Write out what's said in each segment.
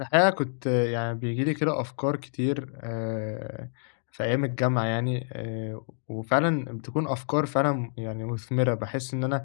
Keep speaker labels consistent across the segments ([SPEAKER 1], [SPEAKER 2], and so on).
[SPEAKER 1] الحقيقة كنت يعني بييجي لي كده أفكار كتير في أيام الجامعة يعني وفعلا بتكون أفكار فعلا يعني مثمرة. بحس إن أنا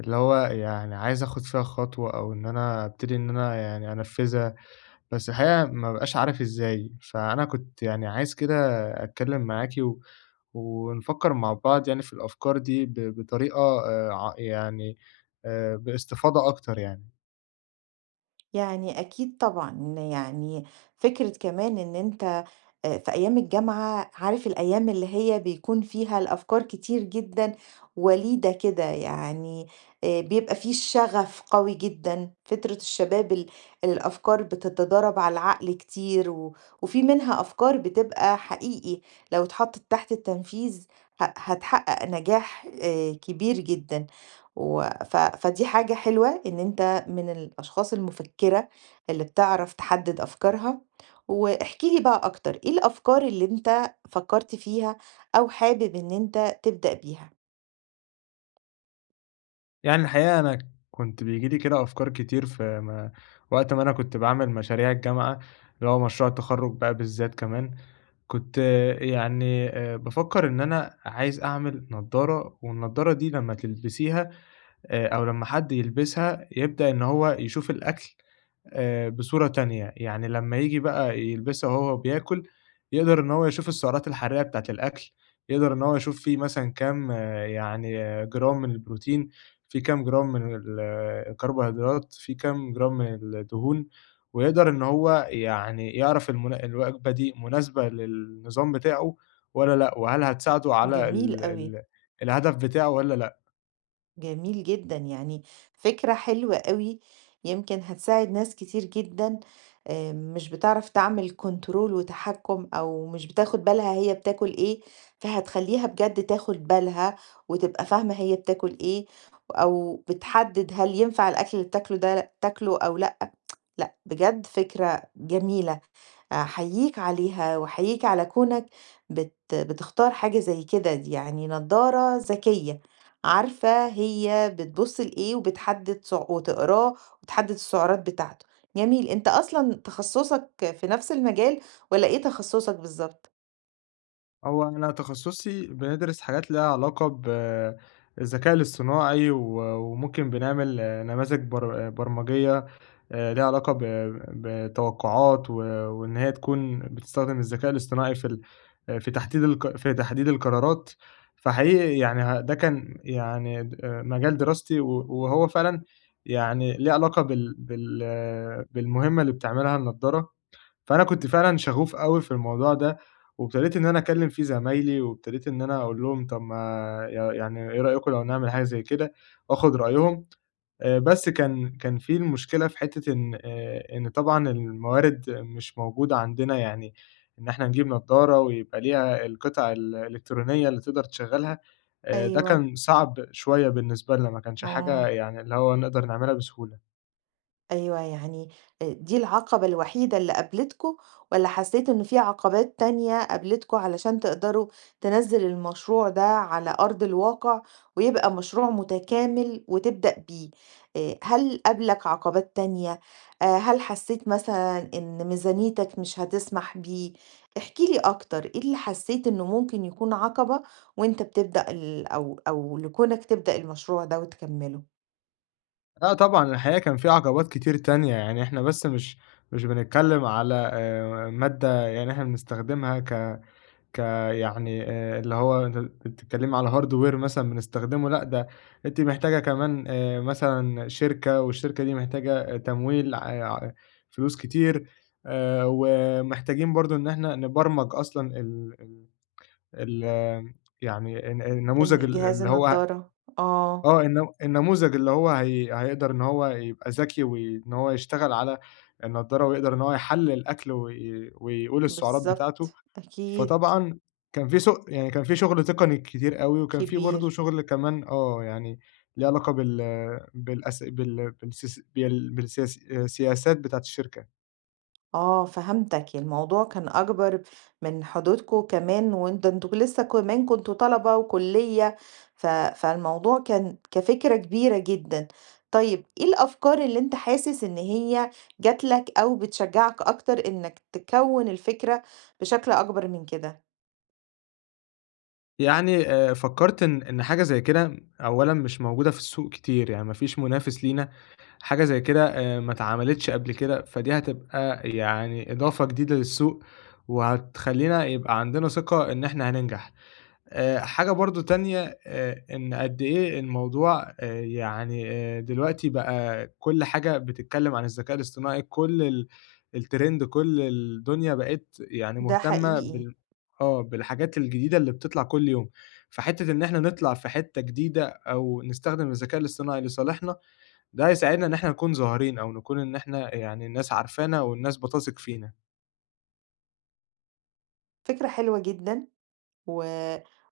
[SPEAKER 1] اللي هو يعني عايز أخد فيها خطوة، أو إن أنا أبتدي إن أنا يعني أنفذها، بس الحقيقة ما بقاش عارف إزاي. فأنا كنت يعني عايز كده أتكلم معاكي و- ونفكر مع بعض يعني في الأفكار دي ب- بطريقة آه، ع- يعني باستفاضة أكتر يعني.
[SPEAKER 2] يعني أكيد طبعًا، يعني فكرة كمان إن أنت في أيام الجامعة. عارف الأيام اللي هي بيكون فيها الأفكار كتير جدًا وليدة كده، يعني بيبقى في الشغف قوي جدًا، فترة الشباب الأفكار بتتضارب على العقل كتير و وفي منها أفكار بتبقى حقيقي لو اتحطت تحت التنفيذ. هتحقق نجاح كبير جدًا، و ف فدي حاجة حلوة إن أنت من الأشخاص المفكرة اللي بتعرف تحدد أفكارها، واحكِ لي بقى أكتر، إيه الأفكار اللي أنت فكرت فيها أو حابب إن أنت تبدأ بيها؟
[SPEAKER 1] يعني الحقيقة أنا كنت بييجي لي كده أفكار كتير في ما وقت ما أنا كنت باعمل مشاريع الجامعة، اللي هو مشروع التخرُّج بقى بالذات كمان. كنت يعني بافكّر إن أنا عايز أعمل نضّارة، والنضّارة دي لمّا تلبسيها أو لمّا حد يلبسها يبدأ إن هو يشوف الأكل بصورة تانية. يعني لمّا ييجي بقى يلبسها وهو بياكل، يقدر إن هو يشوف السعرات الحرارية بتاعة الأكل، يقدر إن هو يشوف فيه مثلًا كام جرام من البروتين، فيه كام جرام من ال آه، الكربوهيدرات، فيه كام جرام من الدهون، ويقدر إن هو يعني يعرف الوجبة دي مناسبة للنظام بتاعه والّا لأ، وهل هتساعده على
[SPEAKER 2] جميل
[SPEAKER 1] ال
[SPEAKER 2] أوي.
[SPEAKER 1] ال الهدف بتاعه والّا لأ.
[SPEAKER 2] جميل جدًا، يعني فكرة حلوة أوي، يمكن هتساعد ناس كتير جدًا مش بتعرف تعمل كنترول وتحكُّم أو مش بتاخد بالها هي بتاكل إيه، فهتخلّيها بجد تاخد بالها وتبقى فاهمة هي بتاكل إيه، أو بتحدد هل ينفع الأكل اللي بتاكله ده تاكله أو لأ. لأ بجد فكرة جميلة. أحييك عليها وأحييك على كونك بتختار حاجة زي كده، دي يعني نضارة ذكية عارفة هي بتبص لإيه وبتحدد وتقراه وتحدد السعرات بتاعته. جميل، انت اصلا تخصصك في نفس المجال، ولا ايه تخصصك بالظبط؟
[SPEAKER 1] هو أنا تخصُّصي بندرس حاجات ليها علاقة بالذكاء الاصطناعي وممكن بنعمل نماذج برمجية ليها علاقة بتوقُّعات وإن هي تكون بتستخدم الذكاء الاصطناعي في تحديد القرارات. فحقيقي يعني ده كان يعني د آه، مجال دراستي وهو فعلًا يعني ليه علاقة بالمهمة اللي بتعملها النضارة. فأنا كنت فعلًا شغوف أوي في الموضوع ده، وابتديت إن أنا أكلّم فيه زمايلي، وابتديت إن أنا أقول لهم طب ما يعني إيه رأيكم لو نعمل حاجة زي كده، وآخد رأيهم. بس كان في المشكلة في حتة إن طبعًا الموارد مش موجودة عندنا. يعني إن إحنا نجيب نضارة ويبقى ليها القطع الإلكترونية اللي تقدر تشغّلها. ده
[SPEAKER 2] ايوه.
[SPEAKER 1] كان صعب شوية بالنسبة لنا، ما كانش حاجة
[SPEAKER 2] اه.
[SPEAKER 1] يعني اللي هو نقدر نعملها بسهولة.
[SPEAKER 2] أيوه، يعني دي العقبة الوحيدة اللي قابلتكم، والّا حسّيتوا إن في عقبات تانية قابلتكم علشان تقدروا تنزّل المشروع ده على أرض الواقع ويبقى مشروع متكامل وتبدأ بيه؟ هل قابلك عقبات تانية؟ هل حسّيت مثلًا إن ميزانيتك مش هتسمح بيه؟ احكِ لي أكتر، إيه اللي حسّيت إنه ممكن يكون عقبة وأنت بتبدأ ال أو لكونك تبدأ المشروع ده وتكمّله؟
[SPEAKER 1] آه طبعًا، الحقيقة كان في عقبات كتير تانية. يعني إحنا بس مش بنتكلّم على مادة يعني إحنا بنستخدمها ك ك يعني اللي هو أنتِ بتتكلّمي على hardware مثلًا بنستخدمه. لأ ده أنتِ محتاجة كمان مثلًا شركة، والشركة دي محتاجة تمويل، آه، ع فلوس كتير. ومحتاجين برضه إن إحنا نبرمج أصلًا ال ال ال يعني الن النموذج ال
[SPEAKER 2] الجهاز
[SPEAKER 1] اللي هو
[SPEAKER 2] النضارة، آه.
[SPEAKER 1] آه، النم النموذج اللي هو هيقدر إن هو يبقى ذكي وإن هو يشتغل على النضارة، ويقدر إن هو يحلل الأكل وي ويقول السعرات بتاعته.
[SPEAKER 2] بالضبط، أكيد.
[SPEAKER 1] فطبعًا كان في س يعني كان في شغل تقني كتير أوي، وكان في برضه
[SPEAKER 2] كبير.
[SPEAKER 1] شغل كمان يعني ليه علاقة بال بالأس بال بالسيس بال بالسياس السياسات بتاعة الشركة.
[SPEAKER 2] آه، فهمتك، الموضوع كان أكبر من حدودكم كمان وأنت، أنتم لسه كمان كنتم طلبة وكُلّية، فالموضوع كان كفكرة كبيرة جدًا. طيب إيه الأفكار اللي أنت حاسس إن هي جات لك أو بتشجّعك أكتر إنك تكوّن الفكرة بشكل أكبر من كده؟
[SPEAKER 1] يعني فكّرت إن حاجة زي كده أولًا مش موجودة في السوق كتير، يعني ما فيش منافس لينا حاجة زي كده ما اتعملتش قبل كده. فدي هتبقى يعني إضافة جديدة للسوق، وهتخلّينا يبقى عندنا ثقة إن إحنا هننجح. حاجة برضه تانية، إن قد إيه الموضوع، دلوقتي بقى كل حاجة بتتكلّم عن الذكاء الاصطناعي، كل الtrend، كل الدنيا بقت يعني
[SPEAKER 2] ده
[SPEAKER 1] مهتمة
[SPEAKER 2] حقيقي.
[SPEAKER 1] بالحاجات الجديدة اللي بتطلع كل يوم. فحتّة إن إحنا نطلع في حتّة جديدة أو نستخدم الذكاء الاصطناعي لصالحنا، ده هيساعدنا إن إحنا نكون ظاهرين، أو نكون إن إحنا يعني الناس عارفانا والناس بتثق فينا.
[SPEAKER 2] فكرة حلوة جدًا و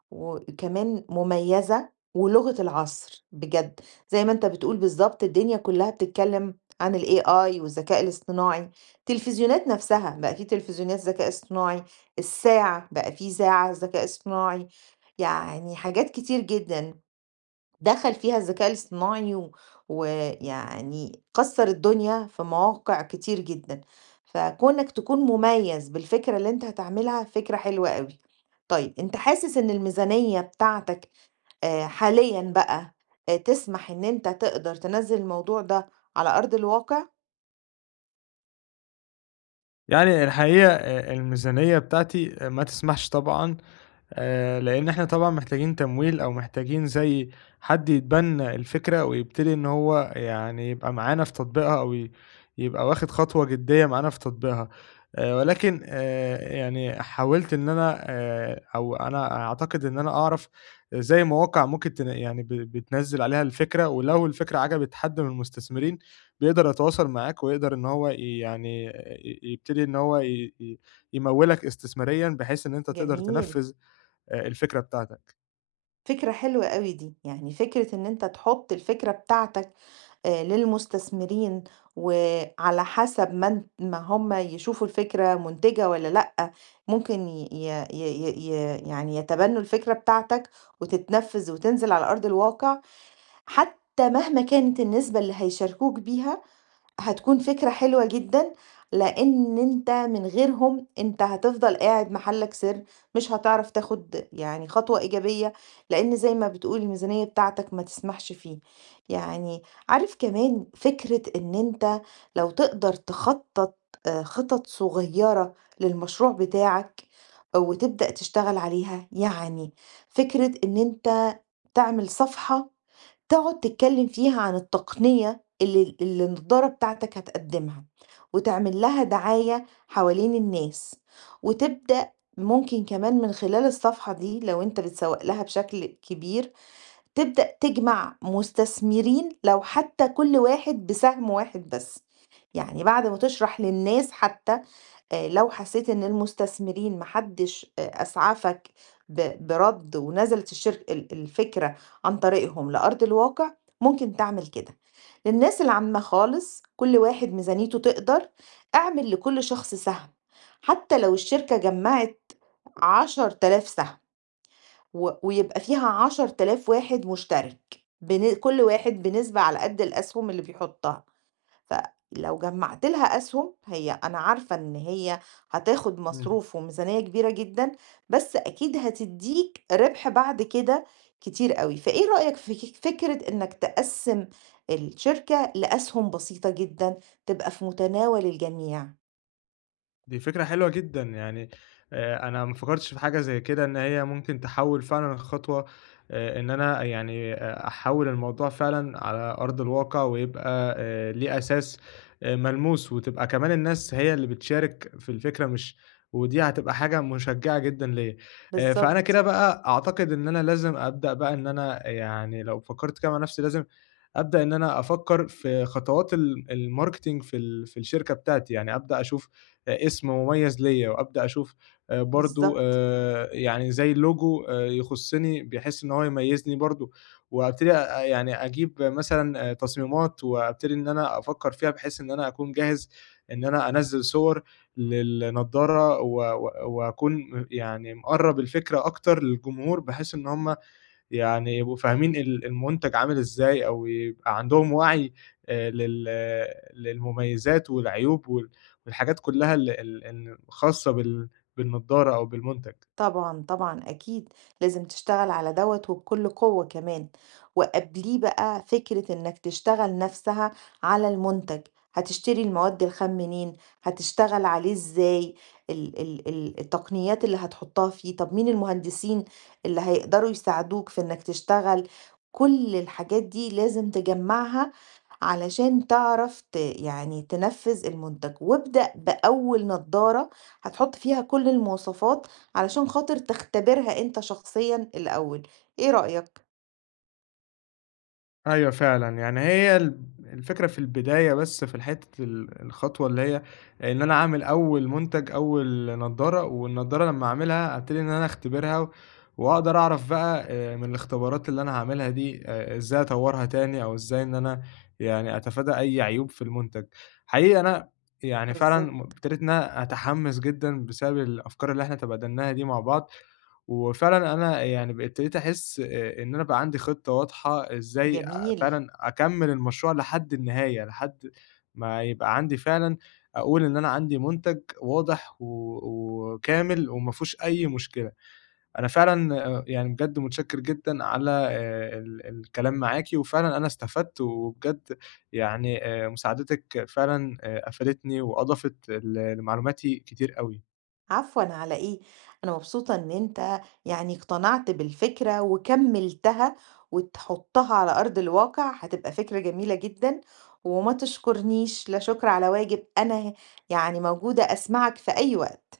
[SPEAKER 2] وكمان مميزة، ولغة العصر بجد، زي ما أنت بتقول بالضبط، الدنيا كلّها بتتكلّم عن الAI والذكاء الاصطناعي، التلفزيونات نَفْسها بقى في تلفزيونات ذكاء اصطناعي، الساعة بقى في ساعة ذكاء اصطناعي، يعني حاجات كتير جدًا دخل فيها الذكاء الاصطناعي و ويعني كسّر الدنيا في مواقع كتير جدًا، فكونك تكون مميز بالفكرة اللي أنت هتعملها فكرة حلوة أوي. طيب أنت حاسس إن الميزانية بتاعتك حاليًا بقى تسمح إن أنت تقدر تنزّل الموضوع ده على أرض الواقع؟
[SPEAKER 1] يعني الحقيقة الميزانية بتاعتي ما تسمحش طبعًا. لان احنا طبعا محتاجين تمويل، او محتاجين زي حد يتبنى الفكرة ويبتدي ان هو يعني يبقى معانا في تطبيقها، او يبقى واخد خطوة جدية معانا في تطبيقها. ولكن يعني حاولت ان انا، او انا اعتقد ان انا اعرف زي مواقع ممكن بتنزل عليها الفكرة، ولو الفكرة عجبت حد من المستثمرين، بيقدر يتواصل معاك ويقدر ان هو يبتدي ان هو يمولك استثماريا، بحيث ان انت تقدر
[SPEAKER 2] جميل.
[SPEAKER 1] تنفذ الفكرة بتاعتك.
[SPEAKER 2] فكرة حلوة أوي دي، يعني فكرة إن أنت تحُط الفكرة بتاعتك للمستثمرين، وعلى حسب ما هم يشوفوا الفكرة منتجة والّا لأ، ممكن ي ي ي ي يعني يتبنّوا الفكرة بتاعتك وتتنفّذ وتنزل على أرض الواقع، حتى مهما كانت النسبة اللي هيشاركوك بيها هتكون فكرة حلوة جدًا، لإن أنت من غيرهم أنت هتفضل قاعد محلك سر، مش هتعرف تاخد يعني خطوة إيجابية، لإن زي ما بتقول الميزانية بتاعتك ما تسمحش فيه. يعني عارف كمان فكرة إن أنت لو تقدر تخطط خطط صغيرة للمشروع بتاعك وتبدأ تشتغل عليها، يعني فكرة إن أنت تعمل صفحة تقعد تتكلم فيها عن التقنية اللي النضارة بتاعتك هتقدمها، وتعمل لها دعاية حوالين الناس، وتبدأ، ممكن كمان من خلال الصفحة دي لو أنت بتسوق لها بشكل كبير، تبدأ تجمع مستثمرين لو حتى كل واحد بسهم واحد بس، يعني بعد ما تشرح للناس، حتى لو حسيت إن المستثمرين ما حدش أسعفك برَد ونزلت الشرك ال الفكرة عن طريقهم لأرض الواقع، ممكن تعمل كده. للناس العامة خالص، كل واحد ميزانيته تقدر، اعمل لكل شخص سهم. حتى لو الشركة جمّعت 10.000 سهم و ويبقى فيها 10.000 واحد مشترك، كل واحد بنسبة على قد الأسهم اللي بيحطها. فلو جمعت لها أسهم، هي أنا عارفة إن هي هتاخد
[SPEAKER 1] إمم.
[SPEAKER 2] مصروف وميزانية كبيرة جدًا، بس أكيد هتدّيك ربح بعد كده كتير أوي، فإيه رأيك في فكرة إنك تقسّم الشركة لأسهم بسيطة جدًا، تبقى في متناول الجميع؟
[SPEAKER 1] دي فكرة حلوة جدًا، يعني أنا ما فكرتش في حاجة زي كده إن هي ممكن تحوّل فعلًا الخطوة، إن أنا يعني أحوّل الموضوع فعلًا على أرض الواقع، ويبقى ليه أساس ملموس، وتبقى كمان الناس هي اللي بتشارك في الفكرة. مش ودي هتبقى حاجة مشجّعة جدًا ليّا. فأنا كده
[SPEAKER 2] بالضبط.
[SPEAKER 1] بقى أعتقد إن أنا لازم أبدأ بقى. إن أنا يعني لو فكرت كده مع نفسي لازم أبدأ إن أنا أفكّر في خطوات الmarketing في الشركة بتاعتي. يعني أبدأ أشوف اسم مميز ليّا، وأبدأ أشوف برضه
[SPEAKER 2] بالضبط.
[SPEAKER 1] يعني زي logo يخُصّني بحيث إن هو يميّزني برضه، وأبتدي يعني أجيب مثلًا تصميمات، وأبتدي إن أنا أفكّر فيها بحيث إن أنا أكون جاهز إن أنا أنزّل صور للنضارة و و وأكون يعني مقرّب الفكرة أكتر للجمهور، بحيث إن هُم يعني يبقوا فاهمين المنتج عامل إزاي، أو يبقى عندهم وعي لل للمميزات والعيوب والحاجات كلّها ال ال الخاصة بالنضارة أو بالمنتج.
[SPEAKER 2] طبعًا، طبعًا أكيد، لازم تشتغل على دوّة وبكل قوة كمان، وقبليه بقى فكرة إنك تشتغل نفسها على المنتج، هتشتري المواد الخام منين، هتشتغل عليه إزاي، ال ال ال التقنيات اللي هتحطها فيه، طب مين المهندسين اللي هيقدروا يساعدوك في إنك تشتغل، كل الحاجات دي لازم تجمّعها علشان تعرف يعني تنفذ المنتج، وابدأ بأول نضارة هتحط فيها كل المواصفات علشان خاطر تختبرها أنت شخصيًا الأول، إيه رأيك؟
[SPEAKER 1] أيوه فعلًا، يعني هي الفكرة في البداية، بس في الحتّة الخطوة اللي هي إن أنا أعمل أول منتج، أول نضارة، والنضارة لمّا أعملها أبتدي إن أنا أختبرها، و- وأقدر أعرف بقى من الاختبارات اللي أنا هاعملها دي إزاي أطوّرها تاني، أو إزاي إن أنا يعني أتفادى أي عيوب في المنتج. حقيقي أنا يعني فعلًا
[SPEAKER 2] بالضبط.
[SPEAKER 1] ابتديت إن أنا أتحمس جدًا بسبب الأفكار اللي إحنا تبادلناها دي مع بعض. وفعلًا أنا يعني ابتديت أحس إن أنا بقى عندي خطة واضحة إزاي
[SPEAKER 2] جميل.
[SPEAKER 1] فعلًا أكمّل المشروع لحد النهاية، لحد ما يبقى عندي فعلًا أقول إن أنا عندي مُنتَج واضح وكامل وما فيهوش أي مشكلة. أنا فعلًا يعني بجد متشكّر جدًا على ال الكلام معاكِ، وفعلًا أنا استفدت وبجد يعني مساعدتِك فعلًا أفادتني وأضافت لمعلوماتي كتير أوي.
[SPEAKER 2] عفوًا على إيه، أنا مبسوطة إن أنت يعني اقتنعت بالفكرة وكمّلتها وتحطها على أرض الواقع، هتبقى فكرة جميلة جدًا، وما تشكرنيش، لا شكر على واجب، أنا يعني موجودة أسمعك في أي وقت.